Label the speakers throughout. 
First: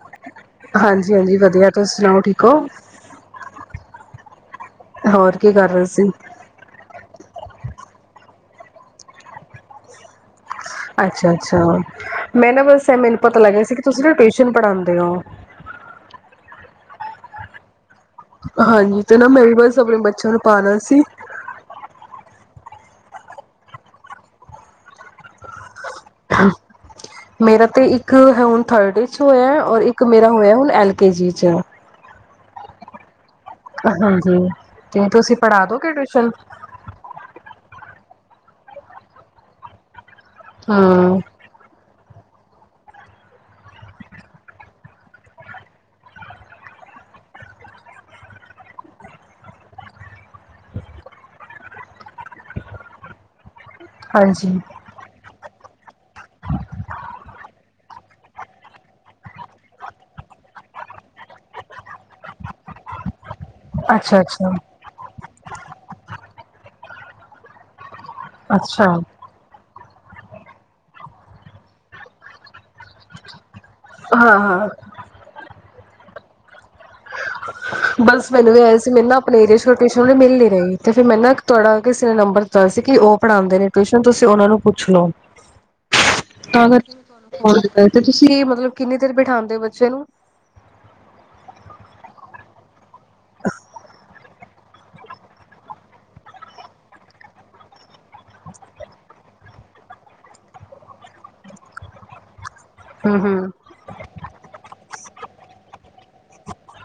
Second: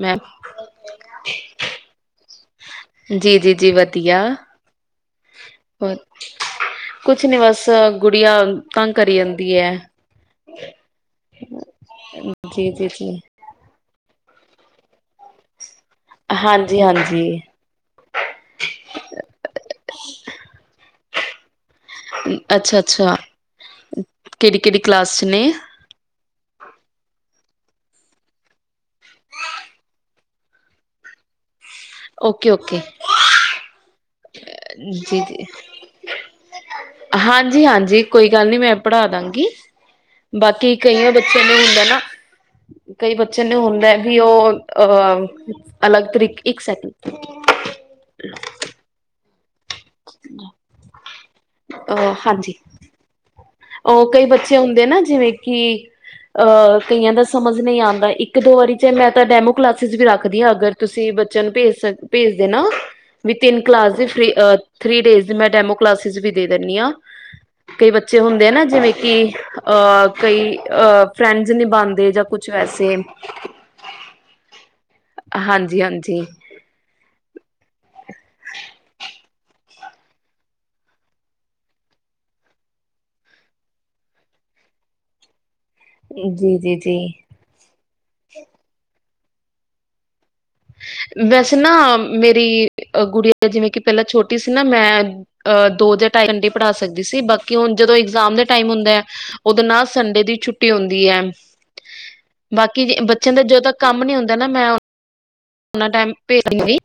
Speaker 1: ਮੈ,
Speaker 2: ਹਾਂਜੀ ਹਾਂਜੀ ਵਧੀਆ ਤੁਸੀਂ ਸੁਣਾਓ ਠੀਕ ਹੋ
Speaker 1: ਜੀ ਜੀ ਜੀ ਵਧੀਆ।
Speaker 2: ਹੋਰ ਕੀ ਕਰ ਰਹੇ
Speaker 1: ਹੋਰ,
Speaker 2: ਸੀ
Speaker 1: ਕੁਛ ਨੀ ਬਸ ਗੁੜੀਆ ਤੰਗ ਕਰੀ ਜਾਂਦੀ ਐ।
Speaker 2: ਅੱਛਾ ਅੱਛਾ, ਮੈਂ ਨਾ
Speaker 1: ਜੀ ਜੀ
Speaker 2: ਬਸ ਐ
Speaker 1: ਜੀ
Speaker 2: ਮੈਨੂੰ ਪਤਾ ਲੱਗਿਆ ਸੀ ਕਿ ਤੁਸੀਂ ਨਾ ਟੁਊਸ਼ ਟਿਊਸ਼ਨ ਪੜ੍ਹਾਂਦੇ ਔ।
Speaker 1: ਹਾਂਜੀ ਹਾਂਜੀ।
Speaker 2: ਹਾਂਜੀ ਤੇ ਨਾ ਮੈਂ ਵੀ ਬਸ ਆਪਣੇ ਬੱਚਿਆਂ ਨੂੰ ਪਾਉਣਾ ਸੀ
Speaker 1: ਅੱਛਾ ਅੱਛਾ, ਕੇੜੀ ਕੇੜੀ ਕਲਾਸ ਚ ਨੇ?
Speaker 2: [inaudible] [inaudible] ਮੇਰਾ ਹੋਯੈ ਹੁਣ ਐਲ ਕੇ ਜੀ ਚ।
Speaker 1: Okay okay.
Speaker 2: ਹਾਂਜੀ, ਤੇ
Speaker 1: ਜੀ
Speaker 2: ਤੁਸੀਂ
Speaker 1: ਜੀ
Speaker 2: ਪੜ੍ਹਾ ਦੋਗੇ ਟਿਊਸ਼ਨ?
Speaker 1: ਹਾਂਜੀ ਹਾਂਜੀ ਕੋਈ ਗੱਲ ਨੀ ਮੈਂ ਪੜ੍ਹਾ ਦਾਂਗੀ। ਬਾਕੀ ਕਈਆਂ
Speaker 2: ਹਮ
Speaker 1: ਬੱਚਿਆਂ ਨੂੰ ਹੁੰਦੈ ਨਾ ਕਈ ਬੱਚੇ ਨੂੰ ਹੁੰਦੈ, ਵੀ ਔ ਅਹ ਅਲੱਗ ਤਰੀਕ ਇੱਕ ਸੈਕਿੰਡ ਅਹ ਹਾਂਜੀ। ਔ ਕਈ ਬੱਚੇ
Speaker 2: ਹਾਂਜੀ
Speaker 1: ਹੁੰਦੇ ਨਾ ਜਿਵੇਂ ਕਿ ਅਹ ਕਈਆਂ ਦਾ ਸਮਝ ਨਹੀਂ ਆਂਦਾ ਇੱਕ ਦੋ ਵਾਰੀ ਚ ਮੈਂ ਤਾਂ ਡੈਮੋ ਕਲਾਸਿਸ ਵੀ ਰੱਖਦੀ ਹਾਂ ਅਗਰ ਤੁਸੀਂ ਬੱਚਿਆਂ ਨੂੰ ਭੇਜ ਸਕ ਭੇਜ ਦੇਨਾ। ਵਿ ਤਿੰਨ ਕਲਾਸ ਦੀ
Speaker 2: ਅੱਛਾ
Speaker 1: ਫਰੀ
Speaker 2: ਅੱਛਾ
Speaker 1: ਅ ਥਰੀ ਡੇਜ਼ ਦੀ ਮੈਂ ਡੈਮੋ ਕਲਾਸਿਸ ਵੀ ਦੇ ਦਿੰਣੀ ਆ, ਕਈ ਬੱਚੇ ਦੇ ਨੈ
Speaker 2: ਅੱਛਾ
Speaker 1: ਜਿਵੇਂ ਕਿ ਅਹ ਕਈ ਅ ਫਰੈਂਡਸ ਨਿਭਾਂਦੇ ਜਾਂ ਕੁਛ ਵੈਸੇ
Speaker 2: ਹਾਂ ਹਾਂ।
Speaker 1: ਹਾਂਜੀ ਹਾਂਜੀ।
Speaker 2: ਬਸ ਮੈਨੂੰ ਵੀ ਆਯਾ ਸੀ ਮੇਨ ਨਾ ਅਪਣੇ ਏਰੀਏ ਚ ਟਿਸੋ਼ਨ ਮਿਲ ਨੀ ਰਹੀ ਤੇ ਫਿਰ ਮੈਨ ਨਾ ਤੁਹਾਡਾ ਕਿਸੇ ਨੇ ਨੰਬਰ ਦਿੱਤਾ ਸੀ ਕਿ ਔ ਪੜ੍ਹਾਂਦੇ ਨੇ ਟਿਊਸ਼ਨ ਤੁਸੀਂ ਔਨਾਂ ਨੂੰ ਪੁੱਛ ਲੋ।
Speaker 1: ਜੀ
Speaker 2: ਤਾਂ
Speaker 1: ਜੀ
Speaker 2: ਕਰਕੇ ਮੈਂ
Speaker 1: ਜੀ
Speaker 2: ਤੁਹਾਨੂੰ ਕਾਲ ਕੀਤਾ, ਤੇ ਤੁਸੀਂ ਮਤਲਬ ਕਿੰਨੀ ਤਿਰ ਬਿਠਾੰਦੇ ਔ ਬੱਚੇਆ ਨੂੰ।
Speaker 1: ਵੈਸੇ ਨਾ ਮੇਰੀ। ਅਹ ਗੁਡੀਆਂ ਜਿਵੇਂ ਕਿ ਪਹਿਲਾਂ ਛੋਟੀ ਸੀ। ਨਾ ਮੈਂ ਦੋ ਜਾਂ ਢਾਈ ਘੰਟੇ ਪੜ੍ਹਾ ਸਕਦੀ ਸੀ ਬਾਕੀ ਹੁਣ ਜਦੋਂ ਇਗਜ਼ਾਮ ਦੇ ਟਾਈਮ ਹੁੰਦਾ ਓਦੋਂ ਨਾ ਸੰਡੇ ਦੀ ਛੁੱਟੀ ਹੁੰਦੀ ਹੈ। ਬਾਕੀ ਜੇ
Speaker 2: ਹੂੰ
Speaker 1: ਬੱਚਿਆਂ ਦਾ
Speaker 2: ਹੂੰ
Speaker 1: ਜਦੋਂ ਤੱਕ ਕੰਮ ਨਹੀਂ । ਹੁੰਦਾ ਨਾ ਮੈਂ। ਉਹਨਾ ਟਾਈਮ ਭੇਜ ਤਾਂ ਦਿੰਦੀ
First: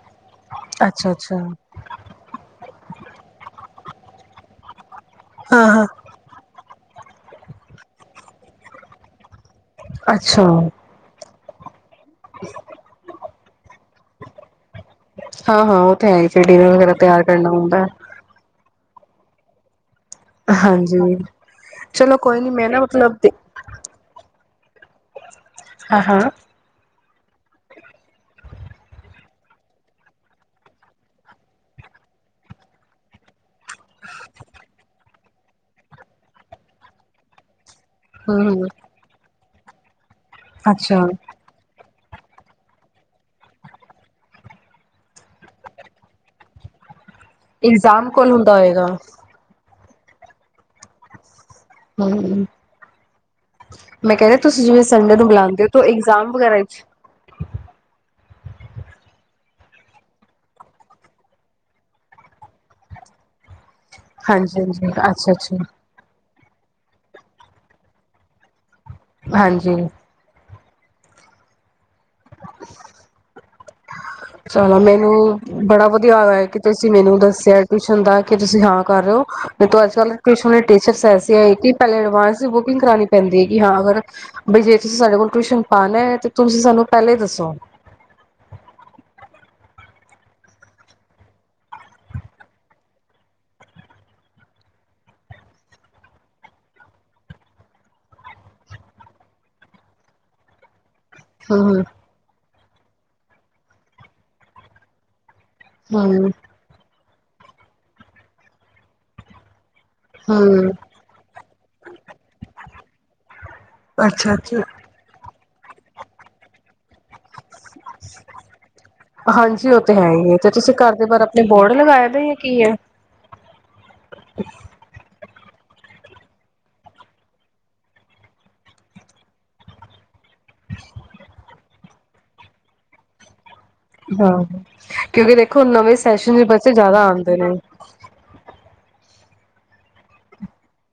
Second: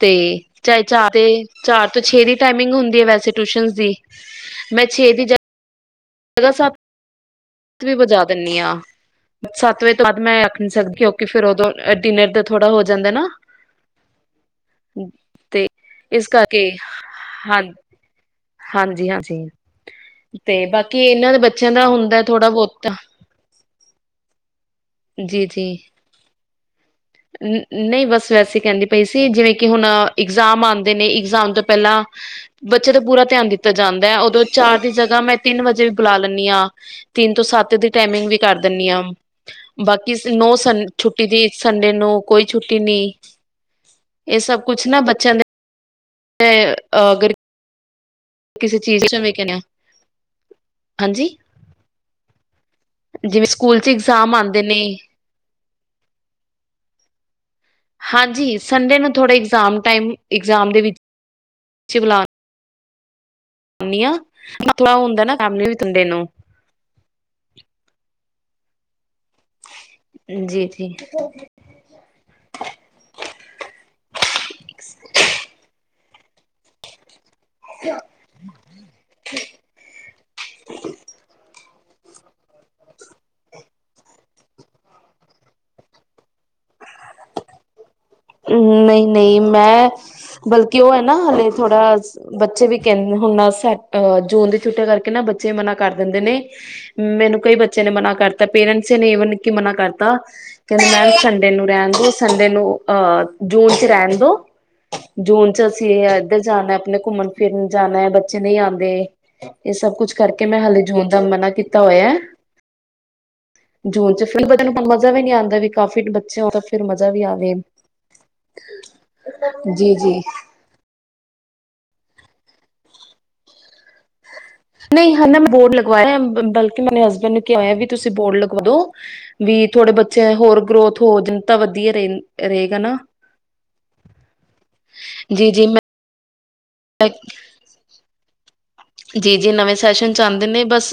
Speaker 1: ਤੇ। ਚਾਹੇ ਚਾਰ
Speaker 2: ਅੱਛਾ
Speaker 1: ਤੇ
Speaker 2: ਅੱਛਾ
Speaker 1: ਚਾਰ ਤੋਂ ਛੇ ਦੀ। ਟਾਈਮਿੰਗ ਹੁੰਦੀ ਹੈ ਵੈਸੇ ਟਿਊਸ਼ਨ ਦੀ ਮੈਂ।
Speaker 2: ਹਾਂ ਹਾਂ।
Speaker 1: ਸਾਵਾ ਸੱਤ ਵੀ ਵਜਾ ਦਿੰਣੀ ਹਾਂ। ਸੱਤ ਵਜੇ ਤੋਂ ਬਾਅਦ ਮੈਂ
Speaker 2: ਅੱਛਾ
Speaker 1: ਰੱਖ ਨਹੀਂ ਸਕਦੀ ਕਿਉਂਕ ਫ਼ਿਰ ਉਦੋਂ। ਡਿਨਰ ਦਾ ਥੋੜ੍ਹਾ ਹੋ ਜਾਂਦਾ ਨਾ।
Speaker 2: ਹਾਂ ਹਾਂ ਉਹ ਤੇ ਹੈ
Speaker 1: ਇਸ
Speaker 2: ਹੀ ਫਿਰ
Speaker 1: ਕਰਕੇ
Speaker 2: ਡਿਨਰ ਵਗੈਰਾ ਤਿਆਰ ਕਰਨਾ
Speaker 1: ਹਾਂ
Speaker 2: ਹੁੰਦਾ ਹੈ।
Speaker 1: ਹਾਂਜੀ ਹਾਂਜੀ। ਤੇ ਬਾਕੀ
Speaker 2: ਹਾਂਜੀ
Speaker 1: ਇਹਨਾਂ ਦੇ ਬੱਚਿਆਂ ਦਾ
Speaker 2: ਚਲੋ
Speaker 1: ਹੁੰਦਾ
Speaker 2: ਕੋਈ
Speaker 1: ਥੋੜਾ
Speaker 2: ਨੀ ਮੈਂ ਨਾ
Speaker 1: ਬਹੁਤਾ।
Speaker 2: ਮਤਲਬ
Speaker 1: ਜੀ ਜੀ।
Speaker 2: ਹਾਂ-ਹਾਂ।
Speaker 1: ਨਹੀਂ ਬਸ ਵੈਸੇ ਕਹਿੰਦੀ ਪਈ ਸੀ ਜਿਵੇਂ ਕਿ ਹੁਣ ਇਗਜ਼ਾਮ ਆਂਦੇ ਨੇ ਇਗਜ਼ਾਮ ਤੋਂ ਪਹਿਲਾਂ ਬੱਚੇ ਦਾ ਪੂਰਾ ਧਿਆਨ ਦਿੱਤਾ ਜਾਂਦਾ ਹੈ ਉਦੋਂ ਚਾਰ ਦੀ ਜਗਾ ਮੈਂ ਤਿੰਨ ਵਜੇ ਵੀ ਬੁਲਾ ਲੈਂਨੀ ਆ, ਤਿੰਨ ਤੋਂ ਸੱਤ ਦੀ ਟਾਈਮਿੰਗ ਵੀ
Speaker 2: ਹੂੰ
Speaker 1: ਕਰ
Speaker 2: ਹੂੰ
Speaker 1: ਦਿੰਨੀ ਆ ਬਾਕ ਕਿਸੀ ਨੋ ਸੰਨ
Speaker 2: ਅੱਛਾ
Speaker 1: ਛੁੱਟੀ ਦੀ ਸੰਡੇ ਨੂੰ। ਕੋਈ ਛੁੱਟੀ ਨਹੀਂ ਇਹ ਸਭ ਕੁਛ ਨਾ ਬੱਚਿਆਂ ਦੇ ਤੇ ਅ ਅਗਰ
Speaker 2: ਇਗਜਾਮ ਬਿਲਕੁਲ ਹੁੰਦਾ
Speaker 1: ਕਿਸੇ
Speaker 2: ਹੋਏਗਾ।
Speaker 1: ਚੀਜ਼ ਜਿਵੇਂ ਕਹਿੰਦੇ ਆ ਹਾਂਜੀ?
Speaker 2: ਹੂੰ।
Speaker 1: ਜਿਵੇਂ ਸਕੂਲ ਚ
Speaker 2: ਮੈਂ ਕਹ ਰੀ
Speaker 1: ਇਗਜ਼ਾਮ
Speaker 2: ਆਂ
Speaker 1: ਆਉਂਦੇ
Speaker 2: ਤੁਸੀਂ
Speaker 1: ਨੇ
Speaker 2: ਜਿਵੇਂ ਸੰਡੇ ਨੂੰ ਬੁਲਾਂਦੇ ਓ ਤੇ ਇਗਜ਼ਾਮ ਵਗੈਰਾ ਚ
Speaker 1: ਹਾਂਜੀ ਸੰਡੇ ਨੂੰ ਥੋੜੇ ਇਗਜ਼ਾਮ ਟਾਈਮ ਇਗਜ਼ਾਮ ਦੇ ਵਿੱਚ [unintelligible] ਬੁਲਾਨੀ ਆਂ,
Speaker 2: ਹਾਂਜੀ
Speaker 1: ਆਪਣਾ
Speaker 2: ਹਾਂਜੀ
Speaker 1: ਥੋੜਾ ਹੁੰਦਾ
Speaker 2: ਅੱਛਾ
Speaker 1: ਨਾ
Speaker 2: ਅੱਛਾ
Speaker 1: ਫੈਮਲੀ ਵੀ ਸੰਡੇ ਨੂੰ।
Speaker 2: ਹਾਂਜੀ।
Speaker 1: ਜੀ-ਜੀ।
Speaker 2: ਚਲੋ ਮੈਨੂੰ ਬੜਾ ਵਧੀਆ ਹੋਇਆ ਕਿ ਤੁਸੀਂ ਮੈਨੂੰ ਦੱਸ ਟਿਊਸ਼ਨ ਦਾ ਕਿ ਤੁਸੀਂ ਹਾਂ ਕਰ ਰਹੇ ਹੋ ਨਹੀਂ ਤੇ ਅੱਜਕਲ੍ਹ ਟਿਊਸਨ ਦੀ ਟੀਚਰਸ ਐਸਿਆ ਐ ਕਿ ਪਹਿਲੇ ਐਡਵਾਂਸ ਤੇ ਬੁਕਿੰਗ ਕਰਾਨੀ ਪੈਂਦੀ ਹੈ ਕਿ ਹਾਂ ਅਗਰ ਬਈ ਜੇ ਤੁਸੀਂ ਸਾਡੇ ਕੋਲ ਟਿਊਸ਼ਨ ਪਾਨਾ ਐ ਤੇ ਤੁਸੀਂ ਸਾਨੂੰ ਪਹਿਲੇ ਦੱਸੋ।
Speaker 1: ਨਹੀਂ-ਨਹੀਂ, ਮੈਂ ਬਲਕਿ ਉਹ ਹੈ ਨਾ ਹਾਲੇ ਥੋੜਾ ਬੱਚੇ ਵੀ ਕਹਿੰਦੇ ਹੁਣ ਜੂਨ ਦੀ ਛੁੱਟੀਆਂ ਕਰਕੇ ਨਾ ਬੱਚੇ ਮਨਾ ਕਰ ਦਿੰਦੇ ਨੇ, ਮੈਨੂੰ ਕਈ ਬੱਚੇ ਨੇ ਮਨਾ ਕਰਤਾ ਪੇਰੈਂਟਸ ਨੇ ਈਵਨ ਕੀ ਮਨਾ ਕਰਤਾ ਮੈ ਸੰਡੇ ਨੂੰ
Speaker 2: ਹਮ
Speaker 1: ਰਹਿਨ ਦੋ ਸੰਡੇ ਨੂੰ ਅਹ ਜੂਨ ਚ ਰਹਿਣ ਦੋ, ਜੂਨ ਚ ਅਸੀਂ ਇਹ
Speaker 2: ਹਮ
Speaker 1: ਇੱਧਰ ਜਾਨਾ ਐ ਅਪਨੇ ਘੁੰਮਣ ਫਿਰਨ ਜਾਣਾ ਬੱਚੇ ਨਹੀਂ ਆਂਦੇ। ਇਹ ਸਭ ਕੁਛ ਕਰਕੇ ਮੈਂ
Speaker 2: ਹਮ
Speaker 1: ਹਾਲੇ ਜੂਨ ਦਾ ਮਨਾ ਕੀਤਾ ਹੋਇਆ ਐ, ਜੂਨ ਚ
Speaker 2: ਅੱਛਾ
Speaker 1: ਫਿਰ
Speaker 2: ਅੱਛਾ
Speaker 1: [unintelligible] ਮਜ਼ਾ ਵੀ ਨੀ ਆਂਦਾ। ਦਾ ਵੀ ਕਾਫੀ ਬੱਚੇ ਹੋਏ ਤਾਂ ਫਿਰ ਮਜ਼ਾ ਵੀ ਆਵੇ।
Speaker 2: ਹਾਂਜੀ, ਉਹ
Speaker 1: ਜੀ
Speaker 2: ਤੇ ਹੈ
Speaker 1: ਜੀ
Speaker 2: ਹੀ ਏ ਤੇ ਤੁਸੀਂ ਘਰ ਦੇ ਬਾਹਰ ਅਪ ਤੁਸੀ ਬੋਰਡ ਲਗਾਏ ਦਾ ਯਾ ਕੀ ਐ?
Speaker 1: ਨਹੀਂ ਹਨਾ ਮੈਂ ਬੋਰਡ ਲਗਵਾਇਆ ਬਲਕਿ ਮੈਨੇ ਹਸਬੈਂਡ ਨੂੰ ਕਿਹਾ ਹੋਇਆ ਵੀ ਤੁਸੀਂ ਬੋਰਡ ਲਗਵਾ ਦੋ ਵੀ ਥੋੜੇ ਬ ਚਾਹੇ ਹੋਰ ਗਰੋਥ ਹੋ ਜਾਣ ਤਾਂ ਵ ਵਧੀਆ ਰੇ ਰਏਗਾ ਨਾ।
Speaker 2: ਹਾਂ ਕਿਉਂਕਿ
Speaker 1: ਜੀ
Speaker 2: ਦੇਖੋ
Speaker 1: ਜੀ ਮੈਂ
Speaker 2: ਨਵੇਂ ਸੈਸ਼ਨ [unintelligible] ਜ਼ਿਆਦਾ ਆਦੇ ਨੇ।
Speaker 1: ਜੀ ਜੀ ਨਵੇਂ ਸੈਸ਼ਨ ਚ ਆਂਦੇ ਨੇ ਬਸ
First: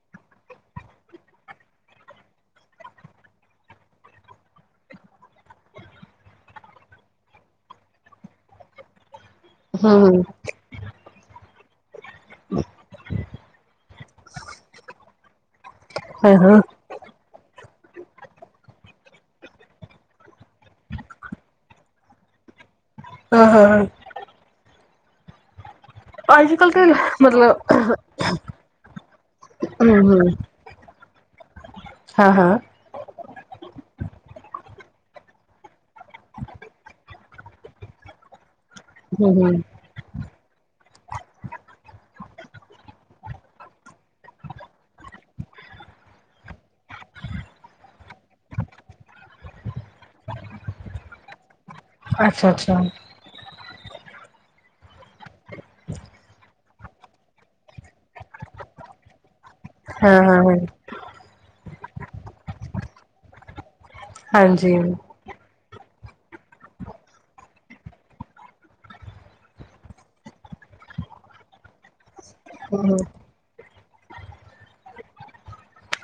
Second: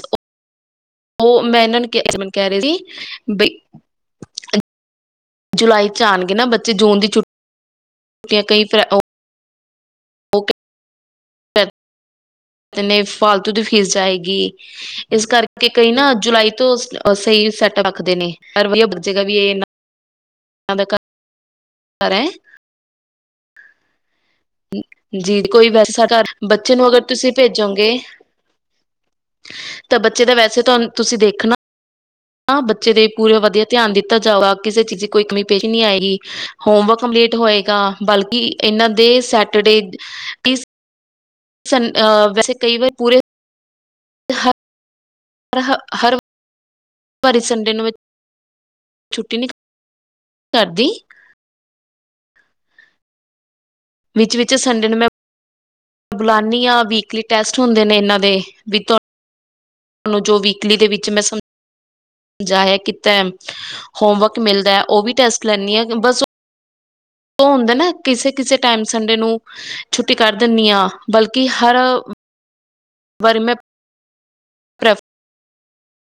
Speaker 1: ਉਹ ਮੈਂ ਇਹਨਾਂ ਨੂੰ ਕਹਿ ਰਹੀ ਸੀ ਬ ਜੁਲਾਈ ਚ ਆਣਗੇ ਨਾ ਬੱਚੇ ਜੂਨ ਦੀ ਛੁੱਟੀਆਂ ਫਿਰ ਕਈ ਉਹ
Speaker 2: ਹੂੰ-ਹੂੰ,
Speaker 1: ਨੇ ਫਾਲਤੂ ਦੀ ਫੀਸ ਜਾਏਗੀ। ਇਸ ਕਰਕੇ ਕਈ ਨਾ
Speaker 2: ਹਾਂ
Speaker 1: ਜੁਲਾਈ
Speaker 2: ਹਾਂ
Speaker 1: ਤੋਂ ਅ ਸਹੀ ਸੈੱਟ ਰਖਦੇ ਨੇ [unintelligible] ਵੀ ਇਹ ਦਾ
Speaker 2: ਹਾਂ ਹਾਂ ਹਾਂ,
Speaker 1: ਜੀ ਕੋਈ ਬਸ, ਸਾਡਾ
Speaker 2: ਅੱਜ ਕੱਲ
Speaker 1: ਬੱਚੇ
Speaker 2: ਤੇ
Speaker 1: ਨੂੰ ਅਗਰ ਤੁਸੀਂ
Speaker 2: ਮਤਲਬ
Speaker 1: ਭੇਜੋਗੇ
Speaker 2: ਹੂੰ
Speaker 1: ਤਾਂ
Speaker 2: ਹੂੰ
Speaker 1: ਬੱਚੇ ਦਾ ਵੈਸੇ ਤੁ ਤੁਸੀਂ ਦੇਖਣਾ, ਹਾਂ ਬੱਚੇ ਦੇ ਪੂਰੇ ਵਧੀਆ ਧਿਆਨ ਦਿੱਤਾ ਜਾਵੇਗਾ ਕਿਸੇ ਚੀਜ਼ ਕੋਈ ਕਮੀ ਪੇਸੀ ਨੀ ਆਈ ਹੋਮਵਰਕ ਕੰਪਲੀਟ ਹੋਏਗਾ ਬਲਕਿ ਇਹਨਾਂ ਦੇ
Speaker 2: ਹੂੰ ਹੂੰ
Speaker 1: ਸੈਟਰਡੇ ਵੈਸੇ ਕਈ ਵਾਰ ਪੂਰੇ ਹਾਂ, ਹਰ ਹਰ ਭਾਰੀ ਸੰਡੇ ਨੂੰ ਵਿੱਚ ਛੁੱਟੀ ਨੀ ਕਰਦੀ।
Speaker 2: ਅੱਛਾ ਅੱਛਾ,
Speaker 1: ਵਿੱਚ ਵਿਚ ਸੰਡੇ ਨੂੰ ਮੈਂ ਬੁਲਾਨੀ ਹਾਂ ਵੀਕਲੀ ਟੈਸਟ ਹੁੰਦੇ ਨੇ ਇਹਨਾਂ ਦੇ। ਵੀ
Speaker 2: ਹਾਂ
Speaker 1: ਤੁਹਾਨੂੰ ਜੋ
Speaker 2: ਹਾਂ ਹਾਂ
Speaker 1: ਵੀਕਲੀ ਦੇ ਵਿੱਚ ਮੈਂ ਸਮ ਜਾਇਆ ਕੀਤਾ ਹੈ। ਹੋਮਵਰਕ
Speaker 2: ਹਾਂਜੀ
Speaker 1: ਮਿਲਦਾ ਹੈ ਉਹ ਵੀ ਟੈਸਟ ਲੈਣੀ ਆ ਬਸ ਉਹ ਹੁੰਦਾ ਨਾ ਕਿਸੇ-ਕਿਸੇ ਟਾਈਮ ਸੰਡੇ ਨੂੰ ਛੁੱਟੀ ਕਰ ਦਿੰਦੀ ਆ। ਬਲਕਿ ਹਰ
Speaker 2: ਹੂੰ ਹੂੰ
Speaker 1: ਪ੍ਰਭ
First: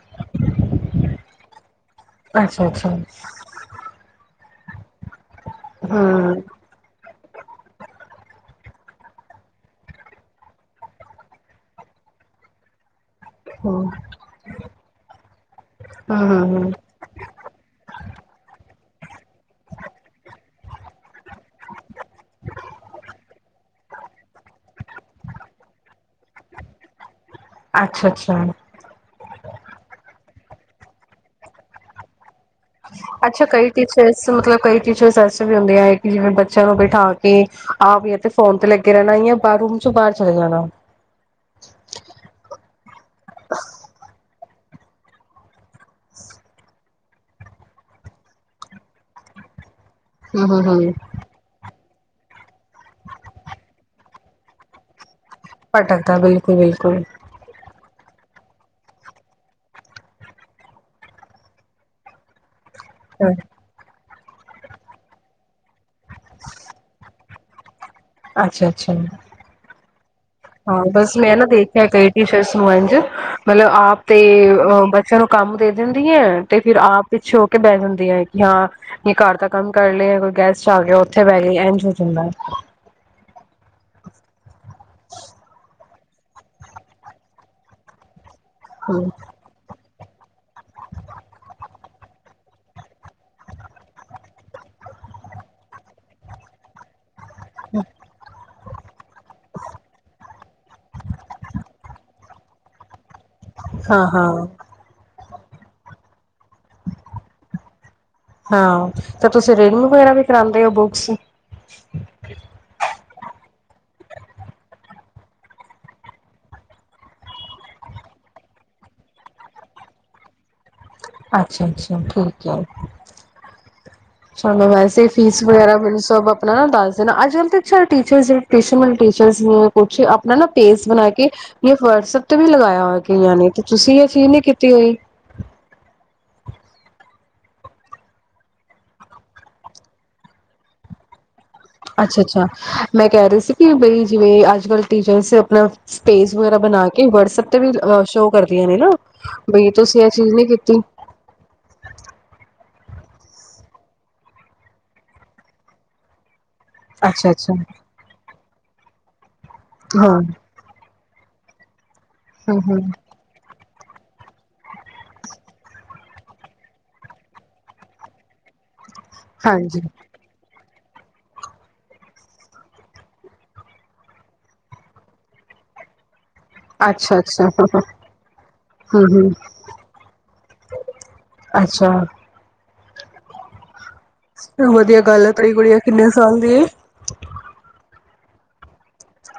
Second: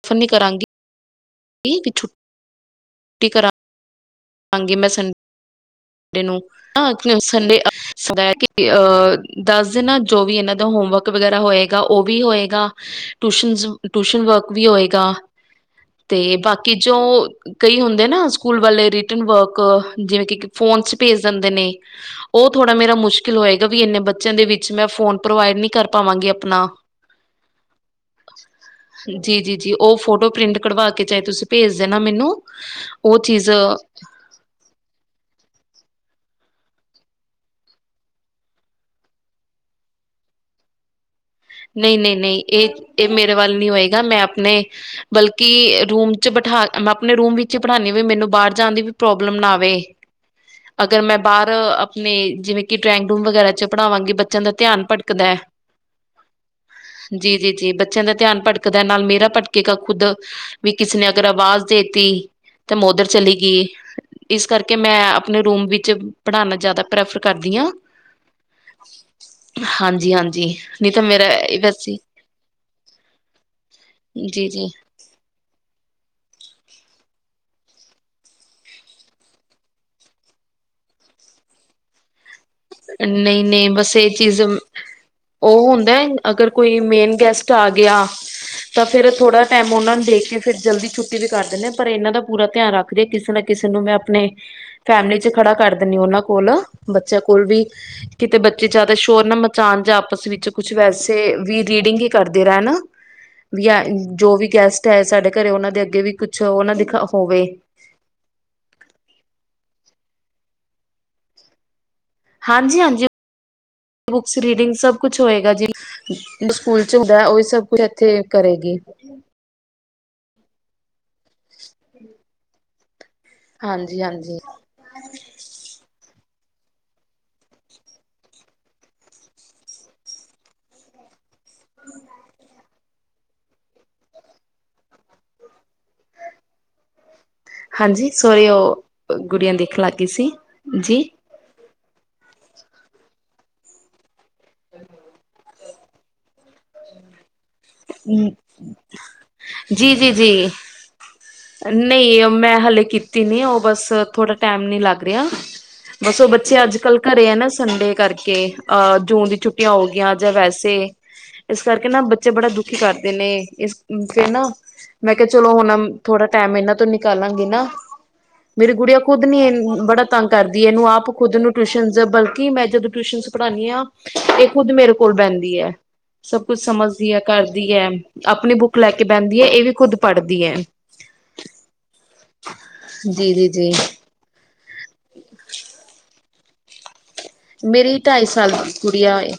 Speaker 1: ਪ੍ਰੈਫਰ ਨੀ ਕਰਾਂਗੀ ਕਿ ਛੁੱਟੀ
Speaker 2: ਅੱਛਾ-ਅੱਛਾ।
Speaker 1: [inaudible] ਨੂੰ
Speaker 2: ਹੂੰ
Speaker 1: ਆਹ [inaudible] ਸੰਡੇ ਦਸਦੇ ਨਾ ਜੋ ਵੀ ਇਹਨਾਂ ਦਾ ਹੋਮ ਵਰਕ ਵਗੈਰਾ ਹੋਏਗਾ ਉਹ ਵੀ ਹੋਏਗਾ। ਟ
Speaker 2: ਹੂੰ
Speaker 1: ਟਊਸ਼ਨ ਵਰਕ ਵੀ ਹੋਏਗਾ। ਤੇ ਬਾਕੀ ਜੋ ਕਈ ਹੁੰਦੇ ਨਾ ਸਕੂਲ ਵਾਲੇ ਰਿਟਰਨ ਵਰਕ ਜਿਵੇ ਕਿ ਫੋਨ ਚ ਭੇਜ ਦਿੰਦੇ ਨੇ ਉਹ ਥੋੜਾ ਮੇਰਾ ਮੁਸ਼ਕਿਲ ਹੋਏਗਾ। ਵੀ ਇਨੇ ਬੱਚਿਆਂ ਦੇ ਵਿੱਚ ਮੈਂ ਫੋਨ ਪ੍ਰੋਵਾਈਡ ਨੀ ਕਰ ਪਾਵਾਂਗੀ। ਆਪਣਾ
Speaker 2: ਅੱਛਾ-ਅੱਛਾ।
Speaker 1: ਜੀ-ਜੀ ਜੀ ਉਹ ਫੋਟੋ ਪ੍ਰਿੰਟ ਕਢਵਾ ਕੇ ਚਾਹੇ ਤੁਸੀਂ ਭੇਜ ਦੇਣਾ ਮੈਨੂੰ। ਉਹ
Speaker 2: ਅੱਛਾ
Speaker 1: ਚੀਜ਼
Speaker 2: ਕਈ ਟੀਚਰਸ ਮਤਲਬ ਕਈ ਟੀਚਰਸ ਐਸ ਵੀ ਹੁੰਦੇ ਆ ਕਿ ਜਿਵੇਂ ਬੱਚਿਆਂ ਨੂੰ ਬਿਠਾ ਕੇ ਆਪ ਇਥੇ ਫੋਨ ਤੇ ਲੱਗੇ ਰਹਿਣਾ ਜਾਂ ਬਾਹਰ ਰੂਮ ਚ ਬਾਹਰ ਚਲੇ ਜਾਣਾ।
Speaker 1: ਨਹੀਂ-ਨਹੀਂ- ਨਹੀਂ ਇਹ-ਇਹ ਮੇਰੇ ਵੱਲ ਨੀ ਹੋਏਗਾ, ਮੈਂ ਆਪਣੇ ਬਲਕਿ ਰੂਮ ਚ ਬਿਠਾ ਮੈਂ ਆਪਣੇ ਰੂਮ ਵਿਚ ਹੀ ਬਠਾਣੀ ਆ ਮੈਨੂੰ ਬਾਹਰ ਜਾਣ ਦੀ ਵੀ ਪ੍ਰੋਬਲਮ ਨਾ ਆਵੇ।
Speaker 2: ਹੂੰ ਹੂੰ ਹੂੰ
Speaker 1: ਅਗਰ ਮੈਂ ਬਾਹਰ ਅਪ ਨੇ ਜਿਵੇਂ ਕਿ ਡਰਾਇੰਗ ਰੂਮ ਵਗੈਰਾ ਚ ਪੜ੍ਹਾਵਾਂਗੀ, ਬੱਚਿਆਂ ਦਾ ਧਿਆਨ ਭਟਕਦਾ ਐ।
Speaker 2: ਭਟਕਦਾ ਬਿਲਕੁਲ-ਬਿਲਕੁਲ।
Speaker 1: ਜੀ ਜੀ ਬੱਚਿਆਂ ਦਾ ਧਿਆਨ ਭਟਕਦਾ ਨਾਲ ਮੇਰਾ ਭਟਕੇਗਾ ਖੁੱਦ ਵੀ ਕਿਸੇ ਨੇ ਅਗਰ ਆਵਾਜ਼ ਦੇਤੀ। ਤੇ ਮੈਂ ਓਧਰ ਚਲੀ ਗਈ। ਇਸ ਕਰਕੇ ਮੈਂ ਆਪਣੇ ਰੂਮ ਵਿੱਚ ਪੜ੍ਹਾਣਾ ਜ਼ਿਆਦਾ ਪ੍ਰੈਫਰ ਕਰਦੀ ਹਾਂ।
Speaker 2: ਅੱਛਾ-ਅੱਛਾ।
Speaker 1: ਜੀ ਹਾਂਜੀ।
Speaker 2: ਹਾਂ ਬਸ ਮੈਂ ਨਾ ਦੇਖਿਆ ਕਈ ਟੀਚਰਸ ਨੂੰ ਇੰਝ ਮਤਲਬ ਆਪ ਤੇ
Speaker 1: ਜੀ-ਜੀ
Speaker 2: ਅ ਬੱਚਿਆਂ ਨੂੰ ਕੰਮ ਦੇ ਦਿੰਦੀ ਹੈ। ਤੇ ਫਿਰ ਆਪ ਪਿੱਛੇ ਹੋ ਕੇ ਬਹਿ ਜਾਂਦੀਆਂ ਕਿ ਹਾਂ ਜੇ ਘਰ ਦਾ ਕੰਮ ਕਰ ਲਿਆ ਕੋਈ ਗੈਸਟ ਆ ਗਿਆ ਉੱਥੇ ਬਹਿ ਗਈ ਇੰਝ ਹੋ ਜਾਂਦਾ ਹੈ।
Speaker 1: ਨਹੀਂ-ਨਹੀਂ ਬਸ ਇਹ ਚੀਜ਼ ਉਹ ਹੁੰਦਾ ਅਗਰ ਕੋਈ ਮੇਨ ਗੈਸਟ ਆ ਗਿਆ। ਤਾਂ
Speaker 2: ਹੈ।
Speaker 1: ਫਿਰ ਥੋੜਾ ਟਾਈਮ ਉਹਨਾਂ ਨੂੰ ਦੇਖ ਕੇ ਫਿਰ ਜਲਦੀ ਛੁੱਟੀ ਵੀ ਕਰ ਦਿੰਦੇ ਆਂ ਇਹਨਾਂ ਦਾ ਪੂਰਾ ਧਿਆਨ ਰੱਖਦੀ ਆਂ, ਕਿਸੇ ਨਾ ਕਿਸੇ ਨੂੰ ਮੈਂ ਆਪਣੇ ਫੈਮਿਲੀ ਚ ਖੜਾ ਕਰ ਦਿੰਦੀ ਉਹਨਾਂ ਕੋਲ ਬੱਚਿਆਂ ਕੋਲ ਕੋਲ ਵੀ ਕਿਤੇ ਬੱਚੇ ਜਿਆਦਾ ਸ਼ੋਰ ਨਾ ਮਚਾਉਣ ਜਾਂ ਆਪਸ ਵਿੱਚ ਕੁਛ ਵੈਸੇ ਵੀ ਰੀਡਿੰਗ ਹੀ ਕਰਦੇ ਰਹਿਣ। ਵੀ ਆ
Speaker 2: ਹਾਂ
Speaker 1: ਜੋ
Speaker 2: ਹਾਂ
Speaker 1: ਵੀ ਗੈਸਟ ਹੈ ਸਾਡੇ ਘਰੇ ਉਹਨਾਂ ਦੇ ਅੱਗੇ ਵੀ ਕੁਛ ਉਹ ਨਾ ਦਿਖਾ ਹੋਵੇ।
Speaker 2: ਹਾਂ ਤੇ ਤੁਸੀਂ ਰੀਡਿੰਗ ਵਗੈਰਾ ਵੀ ਕਰਾਂਦੇ ਹੋ ਬੁੱਕਸ
Speaker 1: ਹਾਂਜੀ, ਹਾਂਜੀ ਬੁਕਸ ਰੀਡਿੰਗ ਸਭ ਕੁਛ ਹੋਏਗਾ ਜੀ ਜਿਵੇ ਸਕੂਲ ਚ ਹੁੰਦਾ ਉਹੀ ਸਭ ਕੁਛ ਇਥੇ ਕਰੇਗੀ।
Speaker 2: ਅੱਛਾ, ਅੱਛਾ ਠੀਕ ਹੈ। [unintelligible]
Speaker 1: ਹਾਂਜੀ ਹਾਂਜੀ
Speaker 2: ਸਾਨੂੰ ਵੈਸੇ ਫੀਸ ਵਗੈਰਾ ਮੈਨੂੰ ਸਭ ਆਪਣਾ ਨਾ ਦੱਸ ਦੇਣਾ ਅੱਜ- ਕੱਲ ਕੁਛ ਟਿਊਸ਼ਨ ਟੀਚਰਸ ਨੇ ਆਪਣਾ ਪੇਜ ਬਣਾ ਕੇ ਜਾਂ ਵਟਸਐਪ ਤੇ ਵੀ ਲਗਾਇਆ ਹੋਇਆ। ਗਈਆਂ ਨੇ ਤੁਸੀਂ ਏ ਚੀਜ਼ ਨੀ ਕੀਤੀ ਹੋਈ।
Speaker 1: ਹਾਂਜੀ, ਸੋਰੀ ਉਹ ਗੁੜੀਆਂ ਦੇਖਣ ਲੱਗ ਗਈ ਸੀ ਜੀ।
Speaker 2: ਅੱਛਾ, ਅੱਛਾ ਮੈਂ ਕਹਿ ਰਹੀ ਸੀ ਕਿ ਬਈ ਜਿਵੇਂ ਅੱਜ- ਕੱਲ੍ਹ ਟੀਚਰਸ ਆਪਣਾ ਸਪੇਸ ਵਗੈਰਾ ਬਣਾ ਕੇ ਵਟਸਐਪ ਤੇ ਵੀ ਸ਼ੋਅ ਕਰਦੀਆਂ ਨੇ ਨਾ, ਬਈ
Speaker 1: ਜੀ
Speaker 2: ਤੁਸੀਂ ਇਹ
Speaker 1: ਜੀ
Speaker 2: ਚੀਜ਼ ਨੀ
Speaker 1: ਜੀ
Speaker 2: ਕੀਤੀ।
Speaker 1: ਨਹੀਂ ਮੈਂ ਹਲੇ ਕੀਤੀ ਨੀ ਉਹ ਬਸ ਥੋੜਾ ਟਾਈਮ ਨੀ ਲੱਗ ਰਿਹਾ ਬਸ ਉਹ ਬ ਬੱਚੇ ਅੱਜ- ਕੱਲ੍ਹ ਘਰੇ ਆ ਨਾ
Speaker 2: ਅੱਛਾ-ਅੱਛਾ
Speaker 1: ਸੰਡੇ ਕਰਕੇ। ਅਹ ਜੂਨ ਦੀ ਛੁੱਟੀ ਟੀਆਂ ਹੋਗੀਆਂ
Speaker 2: ਹਾਂ
Speaker 1: ਜਾਂ ਵੈਸੇ। ਇਸ ਕਰਕੇ ਨਾ ਬੱ ਬੱਚੇ ਬੜਾ ਦੁਖੀ
Speaker 2: ਹੂੰ-ਹੂੰ
Speaker 1: ਕਰਦੇ ਨੇ ਇਸ ਫਿਰ ਨਾ ਮੈਂ ਕਿਹਾ ਚਲੋ ਹੁਣ ਥੋੜਾ ਟਾਈਮ ਇਹਨਾਂ ਤੋਂ ਨਿਕਾਲਾਂਗੀ ਨਾ। ਮੇਰੀ ਗੁੜੀਆ ਖੁਦ ਨੀ
Speaker 2: ਹਾਂਜੀ
Speaker 1: ਬੜਾ ਤੰਗ ਕਰਦੀ। ਇਹਨੂੰ ਆਪ ਖੁਦ ਨੂੰ ਟਿਊਸ਼ਨ ਬਲਕਿ ਮੈਂ ਜਦੋਂ ਟਿਊਸ਼ਨ ਪੜ੍ਹਾਨੀ ਹਾਂ ਇਹ ਖੁਦ ਮੇਰੇ ਕੋਲ ਬਹਿੰਦੀ ਐ। ਸਭ ਕੁਛ ਸਮਝ
Speaker 2: ਅੱਛਾ-ਅੱਛਾ
Speaker 1: ਕਰਦੀ ਐ। ਆਪਣੀ ਬੁੱਕ ਲੈ ਕੇ
Speaker 2: ਹੂੰ-ਹੂੰ
Speaker 1: ਬਹਿੰਦੀ ਹੈ। ਇਹ ਵੀ ਖੁਦ ਪੜ੍ਹਦੀ ਹੈ।
Speaker 2: ਅੱਛਾ
Speaker 1: ਜੀ, ਜੀ, ਜੀ।
Speaker 2: ਚ ਵਧੀਆ ਗੱਲ ਏ। ਤਾ ਈ ਗੁੜੀਆ ਕਿੰਨੇ ਸਾਲ ਦੀ।
Speaker 1: ਮੇਰੀ ਢਾਈ ਸਾਲ ਦੀ ਗੁੜੀਆ ਏ।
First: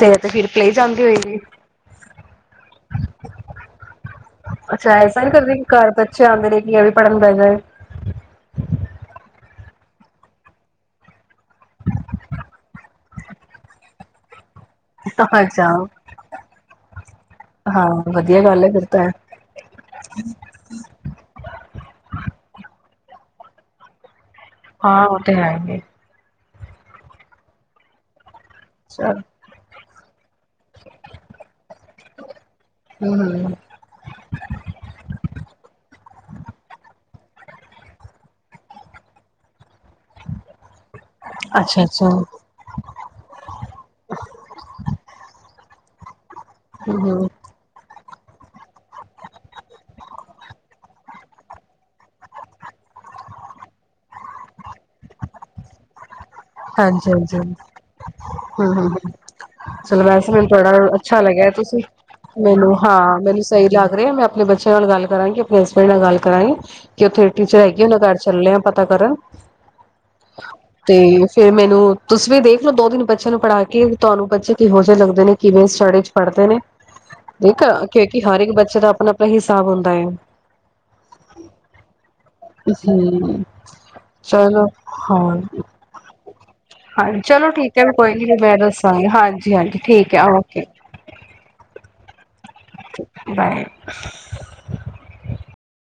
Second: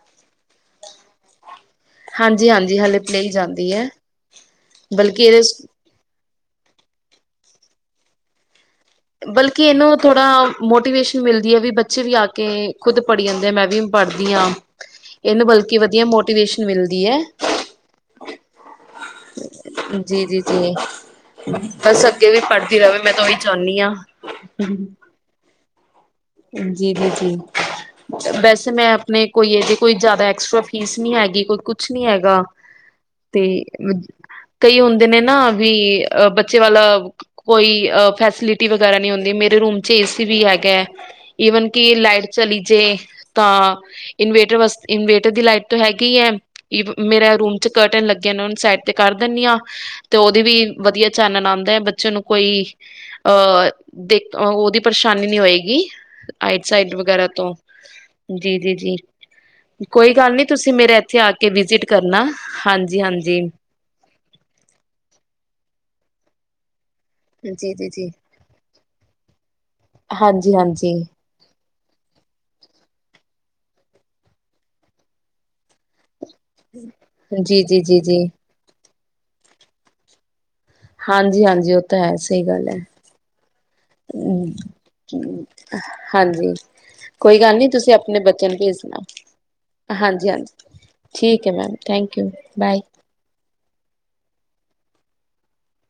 Speaker 2: ਤੇ ਤੇ ਫਿਰ ਪਲੇ ਜਾਂਦੀ ਹੋਏਗੀ।
Speaker 1: ਹਾਂਜੀ, ਹਾਂਜੀ। ਹਲੇੇ ਪਲੇ ਵੇ ਈ ਜਾਂਦੀ ਹੈ।
Speaker 2: ਅੱਛਾ ਐਸਾ
Speaker 1: ਬਲਕਿ
Speaker 2: ਨੀ ਕਰਦੀ
Speaker 1: ਇਹਦੇ
Speaker 2: ਘਰ ਚ ਆਉਂਦੇ ਨੇ ਕਿ ਇਹ ਵੀ ਪੜ੍ਹਨ ਬੈ ਜਾਏ।
Speaker 1: ਬਲਕਿ ਇਹਨੂੰ ਥੋੜਾ ਮੋਟੀਵੇਸ਼ਨ ਮਿਲਦੀ ਹੈ ਵੀ ਬੱਚੇ ਵੀ ਆ ਕੇ ਖੁਦ ਪੜ੍ਹੀ ਜਾਂਦੇ ਆ। ਮੈਂ ਵੀ ਪੜ੍ਹਦੀ ਹਾਂ। ਇਹਨੂੰ
Speaker 2: ਅੱਛਾ
Speaker 1: ਬਲਕਿ ਵਧੀਆ ਮੋਟੀਵੇਸ਼ਨ ਮਿਲਦੀ ਏ
Speaker 2: ਹਾਂ ਵਧੀਆ ਗੱਲ ਹੈ ਫਿਰ ਤਾਂ
Speaker 1: [unintelligible] ਜੀ ਜੀ, ਜੀ। ਬਸ ਅੱਗੇ ਵੀ ਪੜਦੀ ਰਹੇ। ਮੈਂ ਤਾਂ ਉਹੀ ਚਾਹੁੰਦੀ ਆਂ।
Speaker 2: ਹਾਂ, ਉਹ ਤਾਂ ਹੈ।
Speaker 1: ਜੀ, ਜੀ, ਜੀ। ਬਸ। ਮੈਂ
Speaker 2: ਚਲ
Speaker 1: ਆਪਣੇ ਕੋਈ ਇਹਦੇ ਕੋਈ ਜ਼ਿਆਦਾ ਐਕਸਟਰਾ ਫੀਸ ਨੀ ਹੈਗੀ ਕੋਈ ਕੁ ਕੁਛ ਨੀ ਹੈਗਾ। ਤੇ
Speaker 2: ਹੂੰ
Speaker 1: ਕਈ ਹੁੰਦੇ ਨੇ ਨਾ ਵੀ ਬੱਚੇ ਵਾਲਾ ਕੋਈ ਫੈਸਲਿਟੀ ਵਗਰਾ ਨ ਹੁੰਦੀ ਮੇਰੇ ਰੂਮ ਚ ਏਸੀ ਵੀ ਹੈਗਾ ਹੈ। ਈਵਨ ਕਿ
Speaker 2: ਅੱਛਾ-ਅੱਛਾ
Speaker 1: ਲਾਈਟ ਚਲੀ ਜੇ ਤਾਂ ਇਨਵੇਟਰ ਵਾਸਤੇ ਇਨਵੇਟਰ ਦੀ ਲਾਈਟ ਤੋਂ ਹੈਗੀ ਹੀ ਹੈ।
Speaker 2: ਹੂੰ-ਹੂੰ,
Speaker 1: ਮੇਰਾ ਰੂਮ ਚ ਕਰਟਨ ਲੱਗੇ। ਸਾਈਡ ਤੇ ਕਰ ਦਿੰਨੀ ਆ ਤੇ ਉਹਦੀ ਵੀ ਵਧੀਆ ਚਾਨਣ ਆਦਾ ਹੈ ਬੱਚੇ ਨੂੰ ਕੋਈ ਅਹ ਦੇਖ ਉਹਦੀ ਪਰੇਸ਼ਾਨੀ ਨੀ ਹੋਏਗੀ। ਹ [unintelligible]
Speaker 2: ਹਾਂਜੀ ਹਾਂਜੀ,
Speaker 1: ਜੀ ਜੀ
Speaker 2: ਹਾਂ-ਹਾਂ
Speaker 1: ਜੀ
Speaker 2: ਚਲੋ
Speaker 1: ਕੋਈ
Speaker 2: ਵੈਸੇ
Speaker 1: ਗੱਲ ਨੀ
Speaker 2: ਮੈਨੂੰ ਬੜਾ
Speaker 1: ਤੁਸੀਂ ਮੇਰੇ ਇੱਥੇ
Speaker 2: ਅੱਛਾ
Speaker 1: ਆ ਕੇ
Speaker 2: ਲੱਗਿਆ ਤੁਸੀਂ
Speaker 1: ਵਿਜਿਟ ਕਰਨਾ
Speaker 2: ਮੈਨੂੰ ਹਾਂ
Speaker 1: ਹਾਂਜੀ ਹਾਂਜੀ
Speaker 2: ਮੈਨੂੰ ਸਹੀ ਲੱਗ ਰਿਹਾ ਮੈਂ ਆਪਣੇ ਬੱਚਿਆਂ ਨਾਲ ਗੱਲ ਕਰਾਂਗੀ ਆਪਣੇ [inaudible] ਗੱਲ ਕਰਾਗੀ। ਕਿ ਉੱਥੇ ਟੀਚਰ
Speaker 1: ਜੀ
Speaker 2: ਹੈਗੇ
Speaker 1: ਜੀ
Speaker 2: ਉਹਦਾ
Speaker 1: ਜੀ
Speaker 2: ਘਰ ਚੱਲ ਆ ਪਤਾ ਕਰਨ
Speaker 1: ਹਾਂਜੀ ਹਾਂਜੀ
Speaker 2: ਤੇ ਮੈਨੂੰ ਤੁਸੀਂ ਵੀ ਦੇਖ ਲੋ ਦੋ ਦਿਨ ਬੱਚਿਆਂ ਨੂੰ ਪੜ੍ਹਾ ਕੇ ਤੁਹਾਨੂੰ ਬੱਚੇ ਕਿਹੋ ਜਿਹੇ ਲੱਗਦੇ ਨੇ ਕਿਵੇਂ ਸਟਾ ਪੜ੍ਹਦੇ ਨੇ ਠੀਕ
Speaker 1: ਜੀ
Speaker 2: ਆ
Speaker 1: ਜੀ ਜੀ
Speaker 2: ਕਿਉਂਕਿ
Speaker 1: ਜੀ
Speaker 2: ਹਰ ਇੱਕ ਬੱਚੇ ਦਾ ਆਪਣਾ ਦਾ ਹਿਸਾਬ ਹੁੰਦਾ ਹੈ।
Speaker 1: ਹਾਂਜੀ ਹਾਂਜੀ, ਉਹ ਤਾਂ ਹੈ ਸਹੀ ਗੱਲ ਹੈ।
Speaker 2: ਹੂੰ। ਚਲੋ ਹਾਂ,
Speaker 1: ਹਾਂਜੀ
Speaker 2: ਹਾਂਜੀ
Speaker 1: ਕੋਈ
Speaker 2: ਚਲੋ
Speaker 1: ਗੱਲ ਨੀ
Speaker 2: ਠੀਕ ਹੈ
Speaker 1: ਤੁਸੀਂ
Speaker 2: ਕੋਈ
Speaker 1: ਆਪਣੇ
Speaker 2: ਨੀ
Speaker 1: ਬੱਚੇ ਨੂੰ
Speaker 2: ਮੈਂ
Speaker 1: ਭੇਜ ਦੋ
Speaker 2: ਦੱਸਾਂਗੀ ਹਾਂਜੀ-ਹਾਂਜੀ ਠੀਕ ਹੈ
Speaker 1: ਹਾਂਜੀ ਹਾਂਜੀ
Speaker 2: ਓਕੇ
Speaker 1: ਠੀਕ ਹੈ ma'am thank you bye
Speaker 2: bye,